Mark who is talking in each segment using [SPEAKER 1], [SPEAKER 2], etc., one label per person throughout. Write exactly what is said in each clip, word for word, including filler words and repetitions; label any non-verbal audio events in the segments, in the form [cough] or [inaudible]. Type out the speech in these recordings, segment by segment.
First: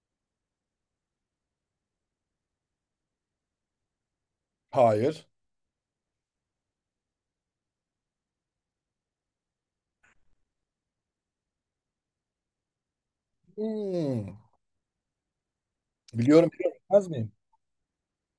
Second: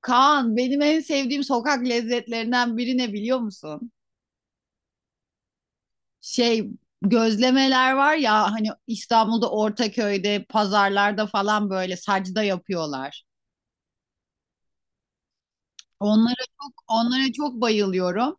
[SPEAKER 1] Kaan benim en sevdiğim sokak lezzetlerinden biri ne biliyor musun?
[SPEAKER 2] Hayır.
[SPEAKER 1] Şey, gözlemeler var ya hani İstanbul'da Ortaköy'de pazarlarda falan böyle sacda yapıyorlar.
[SPEAKER 2] Hmm.
[SPEAKER 1] Onlara
[SPEAKER 2] Biliyorum
[SPEAKER 1] çok
[SPEAKER 2] biliyorum. Bilmez
[SPEAKER 1] onlara
[SPEAKER 2] miyim?
[SPEAKER 1] çok bayılıyorum.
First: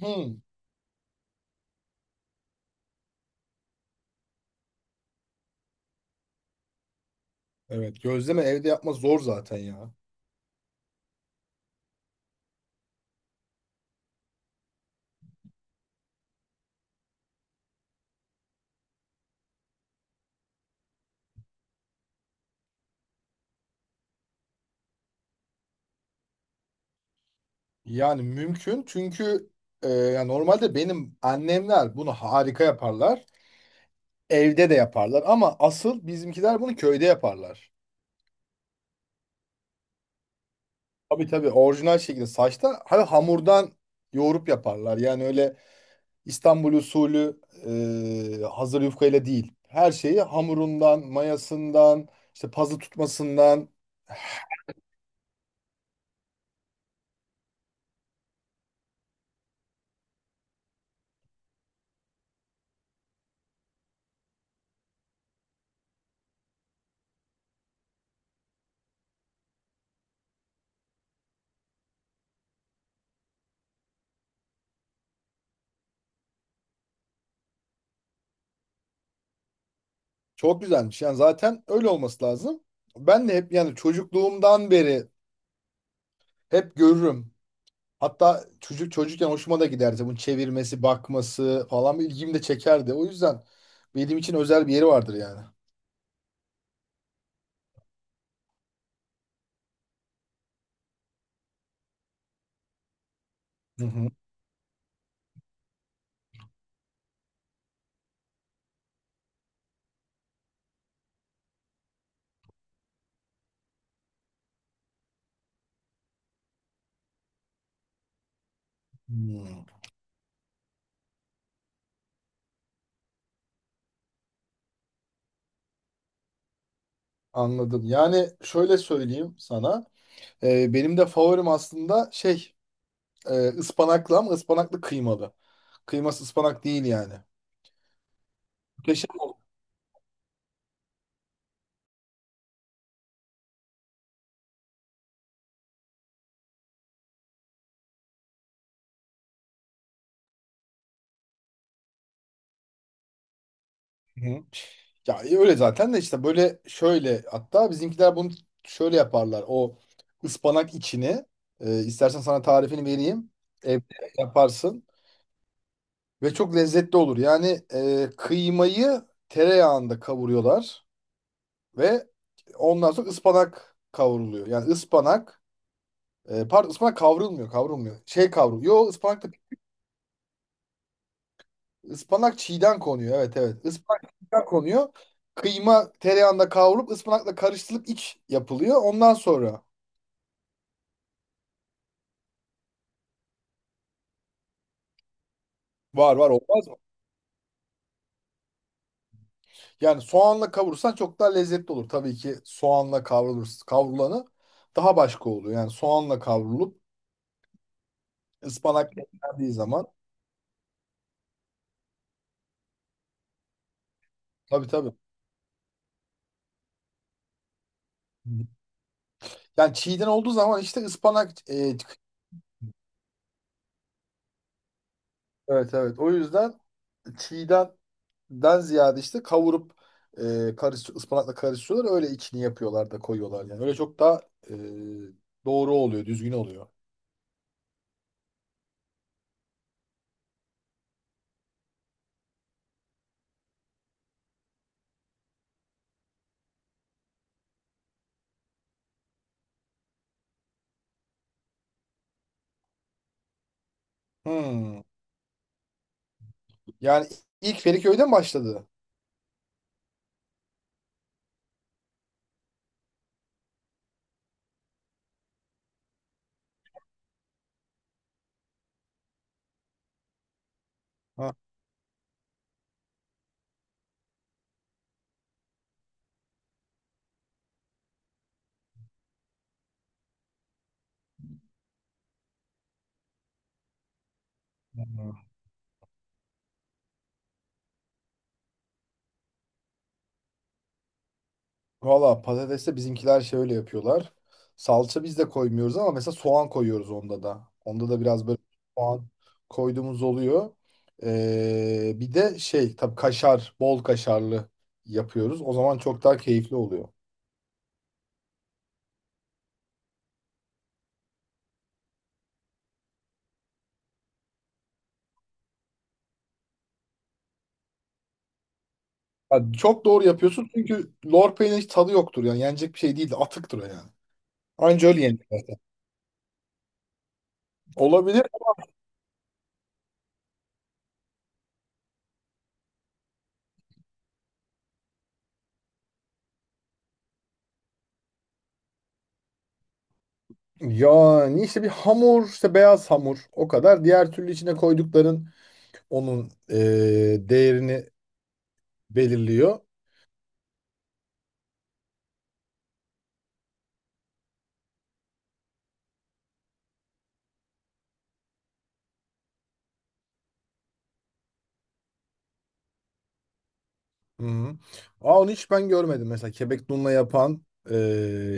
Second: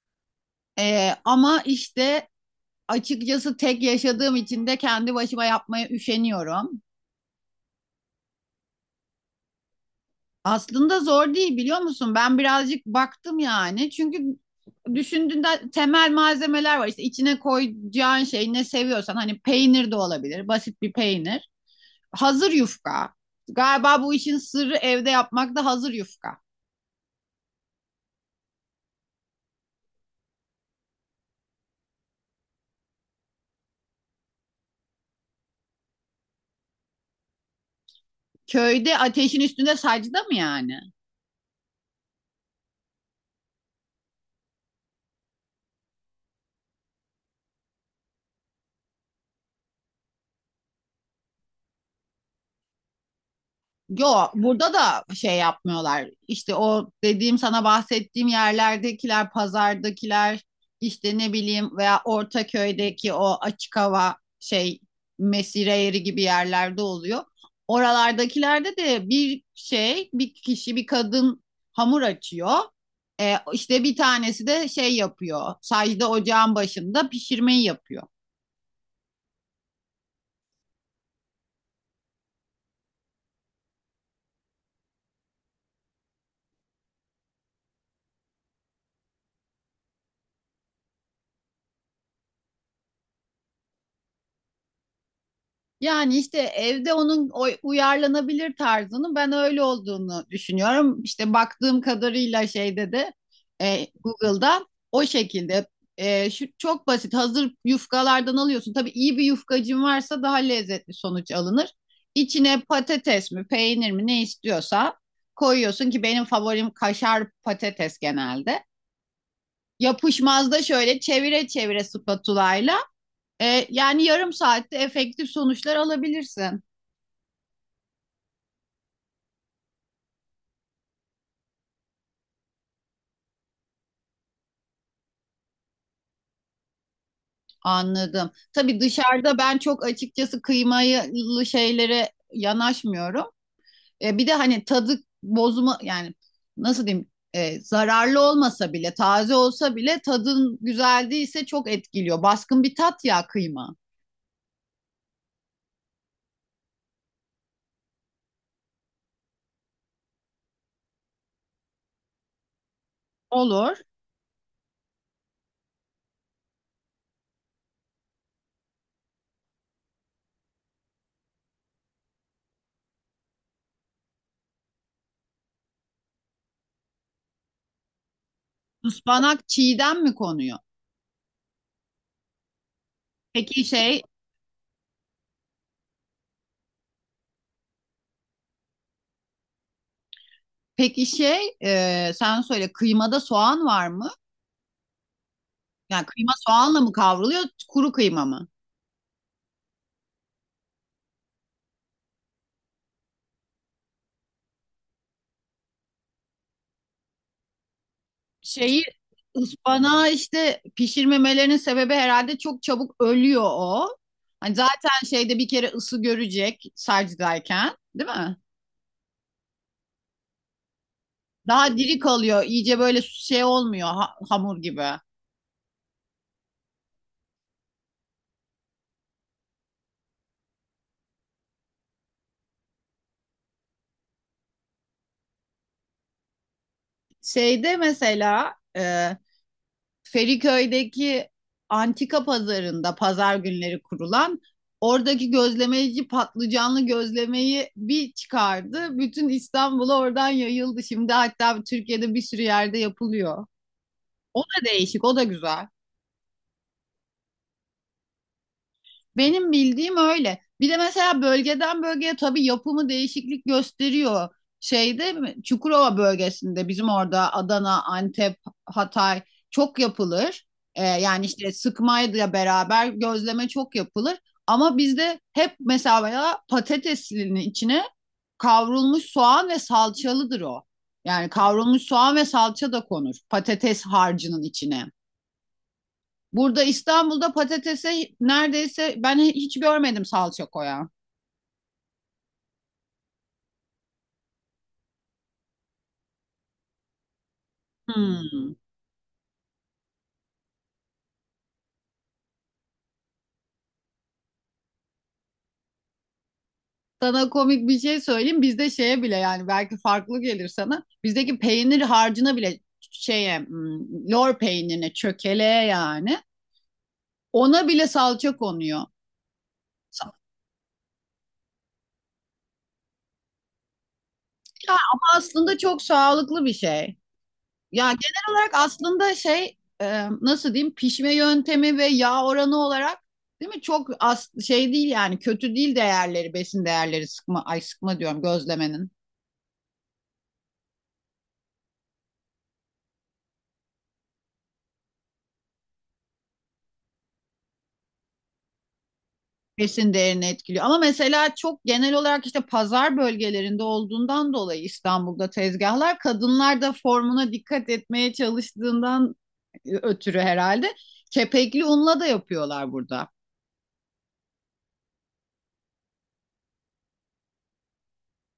[SPEAKER 2] Hmm.
[SPEAKER 1] Ee, ama işte açıkçası tek yaşadığım için de kendi başıma yapmaya üşeniyorum.
[SPEAKER 2] Evet, gözleme evde yapmak zor zaten ya.
[SPEAKER 1] Aslında zor değil biliyor musun? Ben birazcık baktım yani. Çünkü düşündüğünde temel malzemeler var. İşte içine koyacağın şey ne seviyorsan hani peynir de olabilir. Basit bir peynir. Hazır yufka. Galiba bu işin sırrı evde yapmak da hazır yufka.
[SPEAKER 2] Yani mümkün çünkü e, yani normalde benim annemler bunu harika yaparlar. Evde de yaparlar ama asıl bizimkiler bunu köyde yaparlar.
[SPEAKER 1] Köyde ateşin üstünde sacda mı yani?
[SPEAKER 2] Tabii tabii orijinal şekilde saçta hani hamurdan yoğurup yaparlar. Yani öyle İstanbul usulü, e, hazır yufkayla değil. Her şeyi hamurundan, mayasından, işte pazı tutmasından.
[SPEAKER 1] Yo, burada da şey yapmıyorlar. İşte o dediğim, sana bahsettiğim yerlerdekiler, pazardakiler, işte ne bileyim, veya Ortaköy'deki o açık hava şey, mesire yeri gibi yerlerde oluyor. Oralardakilerde de bir şey, bir kişi, bir kadın hamur açıyor. E, işte bir tanesi de şey yapıyor. Sadece ocağın başında pişirmeyi yapıyor.
[SPEAKER 2] Çok güzelmiş. Yani zaten öyle olması lazım. Ben de hep yani çocukluğumdan beri hep görürüm. Hatta çocuk çocukken hoşuma da giderdi. Bunun çevirmesi, bakması falan ilgimi de çekerdi. O yüzden benim için özel bir yeri vardır yani.
[SPEAKER 1] Yani işte evde onun oy- uyarlanabilir tarzının ben öyle olduğunu düşünüyorum. İşte baktığım kadarıyla şeyde de,
[SPEAKER 2] Hı
[SPEAKER 1] e,
[SPEAKER 2] hı.
[SPEAKER 1] Google'da o şekilde, E, şu çok basit hazır yufkalardan alıyorsun. Tabii iyi bir yufkacın varsa daha lezzetli sonuç alınır. İçine patates mi peynir mi ne istiyorsa koyuyorsun ki benim favorim kaşar patates genelde.
[SPEAKER 2] Hmm.
[SPEAKER 1] Yapışmazda şöyle çevire çevire spatulayla, e, yani yarım saatte efektif sonuçlar alabilirsin.
[SPEAKER 2] Anladım. Yani şöyle söyleyeyim sana. Ee, benim de favorim aslında şey, e, ıspanaklı, ama ıspanaklı kıymalı. Kıyması ıspanak değil yani.
[SPEAKER 1] Anladım. Tabii
[SPEAKER 2] Muhteşem.
[SPEAKER 1] dışarıda ben çok açıkçası kıymalı şeylere yanaşmıyorum. E, bir de hani tadı bozma yani, nasıl diyeyim, e, zararlı olmasa bile, taze olsa bile tadın güzel değilse çok etkiliyor. Baskın bir tat ya kıyma.
[SPEAKER 2] Hı. Ya, e, öyle zaten de işte böyle şöyle, hatta bizimkiler bunu şöyle yaparlar. O ıspanak içini, e, istersen sana tarifini vereyim.
[SPEAKER 1] Olur.
[SPEAKER 2] Evde yaparsın ve çok lezzetli olur. Yani e, kıymayı tereyağında kavuruyorlar. Ve ondan sonra ıspanak kavruluyor. Yani ıspanak, e, pardon, ıspanak kavrulmuyor, kavrulmuyor. Şey kavrul. Yo, ıspanak da
[SPEAKER 1] Ispanak çiğden mi konuyor?
[SPEAKER 2] ıspanak çiğden konuyor. Evet,
[SPEAKER 1] Peki
[SPEAKER 2] evet.
[SPEAKER 1] şey
[SPEAKER 2] Ispanak çiğden konuyor. Kıyma tereyağında kavrulup ıspanakla karıştırılıp iç yapılıyor. Ondan sonra
[SPEAKER 1] peki şey, e, sen söyle, kıymada soğan var mı? Yani
[SPEAKER 2] var, var,
[SPEAKER 1] kıyma
[SPEAKER 2] olmaz mı?
[SPEAKER 1] soğanla mı kavruluyor, kuru kıyma mı?
[SPEAKER 2] Yani soğanla kavurursan çok daha lezzetli olur. Tabii ki soğanla kavrulur, kavrulanı daha başka oluyor. Yani soğanla kavrulup
[SPEAKER 1] Şeyi,
[SPEAKER 2] ıspanak eklendiği zaman,
[SPEAKER 1] ıspanağı işte pişirmemelerinin sebebi herhalde çok çabuk ölüyor o. Hani
[SPEAKER 2] tabii, tabii.
[SPEAKER 1] zaten şeyde bir kere ısı görecek sarcıdayken, değil mi?
[SPEAKER 2] Yani çiğden olduğu zaman işte ıspanak,
[SPEAKER 1] Daha
[SPEAKER 2] e,
[SPEAKER 1] diri kalıyor. İyice böyle şey olmuyor, ha- hamur gibi.
[SPEAKER 2] evet, evet. O yüzden çiğdenden ziyade işte kavurup, e, karış, ıspanakla karıştırıyorlar. Öyle içini yapıyorlar da koyuyorlar yani. Öyle çok daha e, doğru oluyor, düzgün oluyor.
[SPEAKER 1] Şeyde mesela, e, Feriköy'deki antika pazarında pazar günleri kurulan oradaki gözlemeci patlıcanlı gözlemeyi bir çıkardı. Bütün İstanbul'a oradan yayıldı. Şimdi hatta Türkiye'de bir sürü yerde yapılıyor. O da
[SPEAKER 2] Hmm.
[SPEAKER 1] değişik, o da güzel.
[SPEAKER 2] Yani ilk Feriköy'de başladı?
[SPEAKER 1] Benim bildiğim öyle. Bir de mesela bölgeden bölgeye tabii yapımı değişiklik gösteriyor. Şeyde mi- Çukurova bölgesinde bizim orada Adana, Antep, Hatay çok yapılır. Ee, yani
[SPEAKER 2] Ha.
[SPEAKER 1] işte sıkmayla beraber gözleme çok yapılır. Ama bizde hep mesela ya patateslinin içine kavrulmuş soğan ve salçalıdır o. Yani kavrulmuş soğan ve salça da konur patates harcının içine. Burada İstanbul'da patatese neredeyse ben hiç görmedim salça koyan.
[SPEAKER 2] Valla, patateste bizimkiler şöyle yapıyorlar. Salça biz de koymuyoruz ama mesela soğan koyuyoruz onda da. Onda da biraz böyle
[SPEAKER 1] Hmm.
[SPEAKER 2] soğan koyduğumuz oluyor. Ee, bir de şey, tabii kaşar, bol kaşarlı yapıyoruz. O zaman çok daha keyifli oluyor.
[SPEAKER 1] Sana komik bir şey söyleyeyim. Bizde şeye bile, yani belki farklı gelir sana, bizdeki peynir harcına bile, şeye, hmm, lor peynirine, çökeleğe, yani ona bile salça konuyor.
[SPEAKER 2] Yani çok doğru
[SPEAKER 1] Sa-
[SPEAKER 2] yapıyorsun çünkü lor peynirin hiç tadı yoktur yani. Yenecek bir şey değil, de atıktır o yani.
[SPEAKER 1] Ya
[SPEAKER 2] Anca öyle
[SPEAKER 1] ama
[SPEAKER 2] yenir zaten.
[SPEAKER 1] aslında çok sağlıklı bir şey. Ya
[SPEAKER 2] Olabilir.
[SPEAKER 1] genel olarak aslında şey, e, nasıl diyeyim, pişme yöntemi ve yağ oranı olarak, değil mi, çok az şey değil yani, kötü değil değerleri, besin değerleri sıkma, ay sıkma diyorum, gözlemenin
[SPEAKER 2] Yani işte bir hamur, işte beyaz hamur, o kadar. Diğer türlü içine koydukların onun e, değerini belirliyor.
[SPEAKER 1] besin değerini etkiliyor. Ama mesela çok genel olarak işte pazar bölgelerinde olduğundan dolayı İstanbul'da tezgahlar, kadınlar da formuna dikkat etmeye çalıştığından, e, ötürü herhalde kepekli unla da yapıyorlar burada.
[SPEAKER 2] Hı-hı. Aa, onu hiç ben görmedim. Mesela kebek dunla yapan e,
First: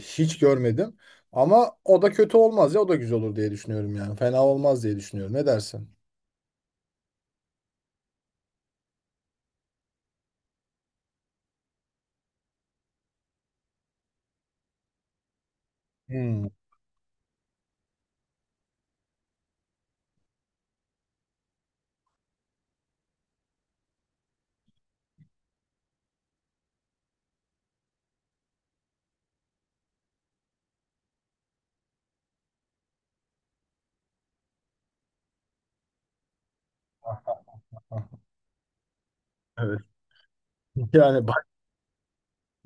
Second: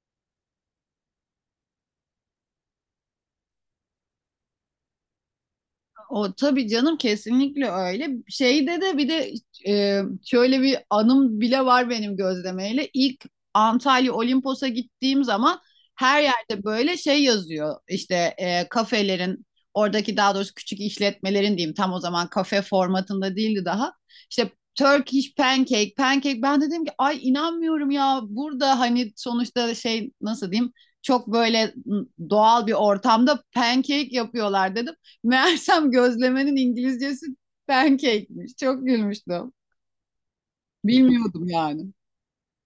[SPEAKER 2] hiç görmedim. Ama o da kötü olmaz ya, o da güzel olur diye düşünüyorum yani. Fena olmaz diye düşünüyorum. Ne dersin?
[SPEAKER 1] O tabii canım, kesinlikle öyle. Şeyde de bir de, e, şöyle bir anım bile var benim gözlemeyle. İlk Antalya Olimpos'a gittiğim zaman her
[SPEAKER 2] Hmm.
[SPEAKER 1] yerde böyle şey yazıyor. İşte e, kafelerin oradaki, daha doğrusu küçük işletmelerin diyeyim, tam o zaman kafe formatında değildi daha. İşte Turkish pancake, pancake. Ben de dedim ki ay, inanmıyorum ya, burada hani sonuçta şey, nasıl diyeyim, çok böyle doğal bir ortamda pancake yapıyorlar dedim. Meğersem gözlemenin
[SPEAKER 2] Ah.
[SPEAKER 1] İngilizcesi
[SPEAKER 2] Ah.
[SPEAKER 1] pancake'miş. Çok gülmüştüm.
[SPEAKER 2] Evet. [laughs] Yani
[SPEAKER 1] Bilmiyordum
[SPEAKER 2] bak,
[SPEAKER 1] yani.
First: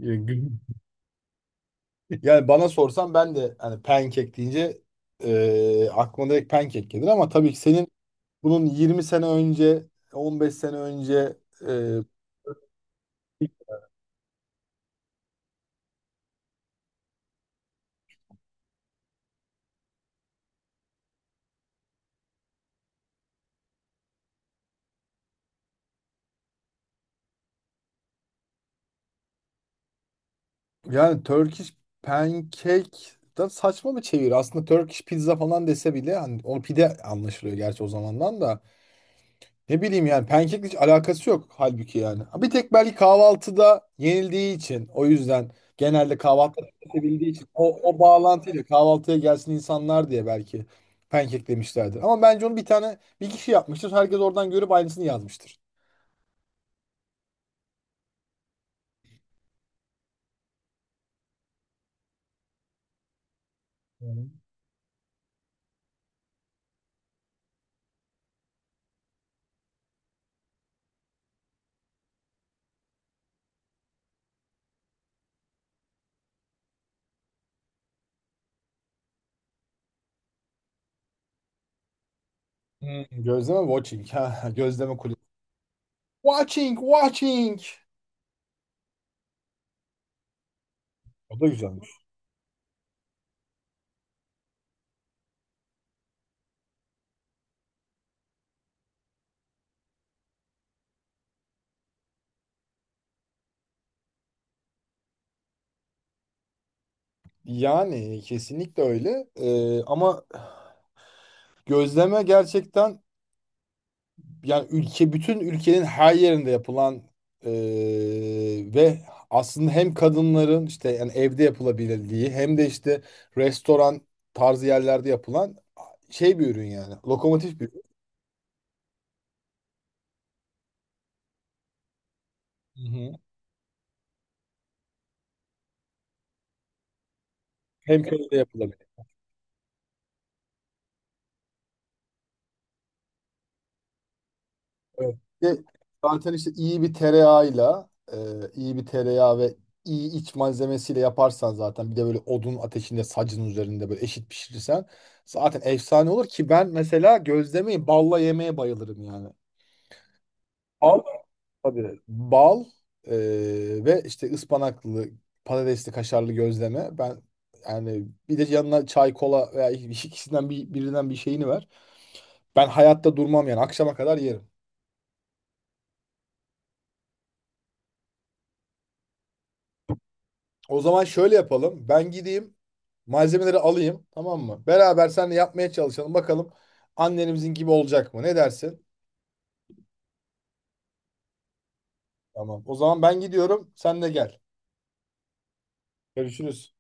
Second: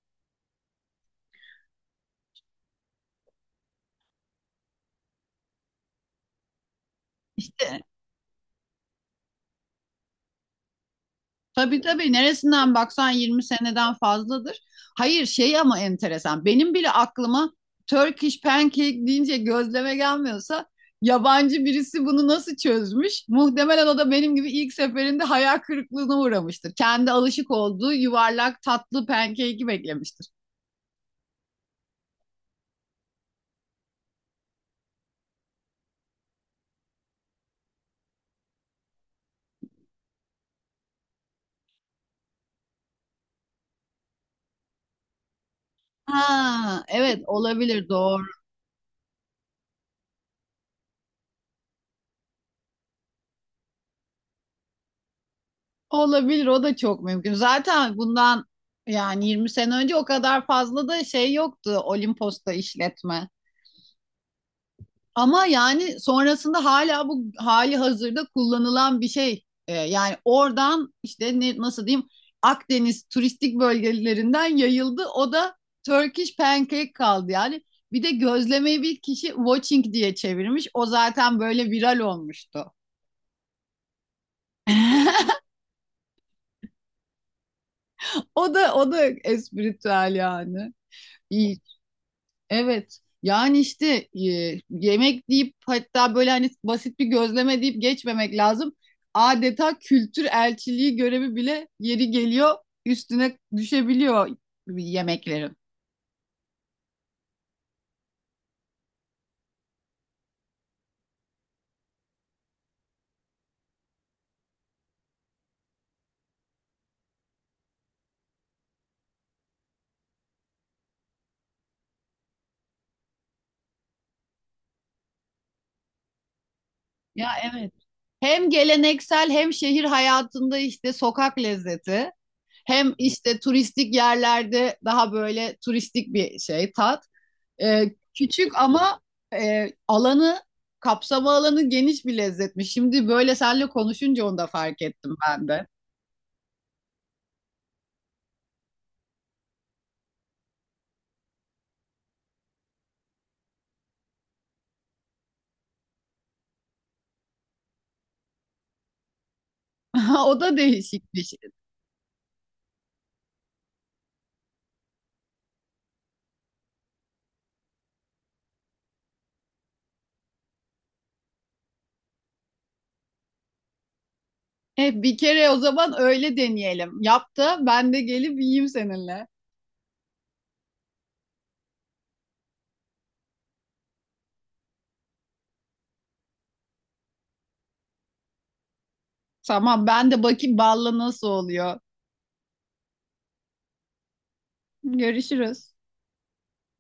[SPEAKER 2] e, gü- [laughs] yani bana sorsan ben de hani pancake deyince e, aklıma direkt pancake gelir, ama tabii ki
[SPEAKER 1] İşte
[SPEAKER 2] senin bunun yirmi sene önce, on beş sene önce.
[SPEAKER 1] tabii tabii, neresinden baksan yirmi seneden fazladır. Hayır şey, ama enteresan. Benim bile aklıma Turkish pancake deyince gözleme gelmiyorsa yabancı birisi bunu nasıl çözmüş? Muhtemelen o da benim gibi ilk seferinde hayal kırıklığına uğramıştır. Kendi alışık olduğu yuvarlak tatlı pancake'i beklemiştir.
[SPEAKER 2] Yani Turkish pancake da saçma bir çevir. Aslında Turkish pizza falan dese bile hani o pide anlaşılıyor gerçi, o zamandan da. Ne bileyim, yani pancake hiç alakası yok halbuki yani. Ha. Bir tek belki kahvaltıda yenildiği için, o yüzden genelde kahvaltıda
[SPEAKER 1] Ha, evet,
[SPEAKER 2] tüketebildiği için, o,
[SPEAKER 1] olabilir,
[SPEAKER 2] o
[SPEAKER 1] doğru.
[SPEAKER 2] bağlantıyla kahvaltıya gelsin insanlar diye belki pancake demişlerdir. Ama bence onu bir tane bir kişi yapmıştır. Herkes oradan görüp aynısını yazmıştır.
[SPEAKER 1] Olabilir, o da çok mümkün. Zaten bundan yani yirmi sene önce o kadar fazla da şey yoktu Olimpos'ta, işletme.
[SPEAKER 2] Hmm.
[SPEAKER 1] Ama yani sonrasında hala bu hali hazırda kullanılan bir şey. Ee, yani oradan işte ne, nasıl diyeyim, Akdeniz turistik bölgelerinden yayıldı. O da Turkish pancake kaldı yani. Bir de gözlemeyi bir kişi watching diye çevirmiş. O zaten böyle viral olmuştu.
[SPEAKER 2] Hmm. Gözleme watching. Ha, gözleme kulesi.
[SPEAKER 1] [laughs]
[SPEAKER 2] Watching, watching.
[SPEAKER 1] O da o da espritüel yani.
[SPEAKER 2] O da
[SPEAKER 1] İyi.
[SPEAKER 2] güzelmiş.
[SPEAKER 1] Evet. Yani işte, e, yemek deyip, hatta böyle hani basit bir gözleme deyip geçmemek lazım. Adeta kültür elçiliği görevi bile yeri geliyor, üstüne düşebiliyor yemeklerin.
[SPEAKER 2] Yani kesinlikle öyle. Ee, ama gözleme gerçekten yani ülke, bütün ülkenin her yerinde yapılan, ee, ve aslında hem kadınların işte yani evde yapılabildiği, hem de işte restoran tarzı yerlerde yapılan şey, bir ürün yani.
[SPEAKER 1] Ya
[SPEAKER 2] Lokomotif bir
[SPEAKER 1] evet.
[SPEAKER 2] ürün.
[SPEAKER 1] Hem geleneksel, hem şehir hayatında işte sokak lezzeti.
[SPEAKER 2] Hı
[SPEAKER 1] Hem
[SPEAKER 2] hı.
[SPEAKER 1] işte turistik yerlerde daha böyle turistik bir şey, tat. Ee,
[SPEAKER 2] Hem köyde
[SPEAKER 1] küçük
[SPEAKER 2] yapılabilir.
[SPEAKER 1] ama, e, alanı kapsama alanı geniş bir lezzetmiş. Şimdi böyle seninle konuşunca onu da fark ettim
[SPEAKER 2] Evet.
[SPEAKER 1] ben
[SPEAKER 2] Ve
[SPEAKER 1] de.
[SPEAKER 2] zaten işte iyi bir tereyağıyla, e, iyi bir tereyağı ve iyi iç malzemesiyle yaparsan, zaten bir de böyle odun ateşinde sacın üzerinde böyle eşit pişirirsen zaten efsane olur ki, ben mesela gözlemeyi balla yemeye bayılırım yani.
[SPEAKER 1] [laughs] O da
[SPEAKER 2] Bal?
[SPEAKER 1] değişik bir şey.
[SPEAKER 2] Tabii. Bal, e, ve işte ıspanaklı, patatesli, kaşarlı gözleme. Ben yani bir de yanına çay, kola veya ikisinden bir, birinden bir şeyini ver. Ben hayatta durmam yani, akşama kadar yerim.
[SPEAKER 1] E, bir kere o zaman öyle deneyelim. Yap da ben de gelip yiyeyim seninle.
[SPEAKER 2] O zaman şöyle yapalım. Ben gideyim malzemeleri alayım, tamam mı? Beraber seninle yapmaya çalışalım. Bakalım annemizin gibi olacak mı? Ne dersin?
[SPEAKER 1] Tamam, ben de bakayım balla nasıl oluyor.
[SPEAKER 2] Tamam. O zaman ben gidiyorum. Sen de gel.
[SPEAKER 1] Görüşürüz.
[SPEAKER 2] Görüşürüz.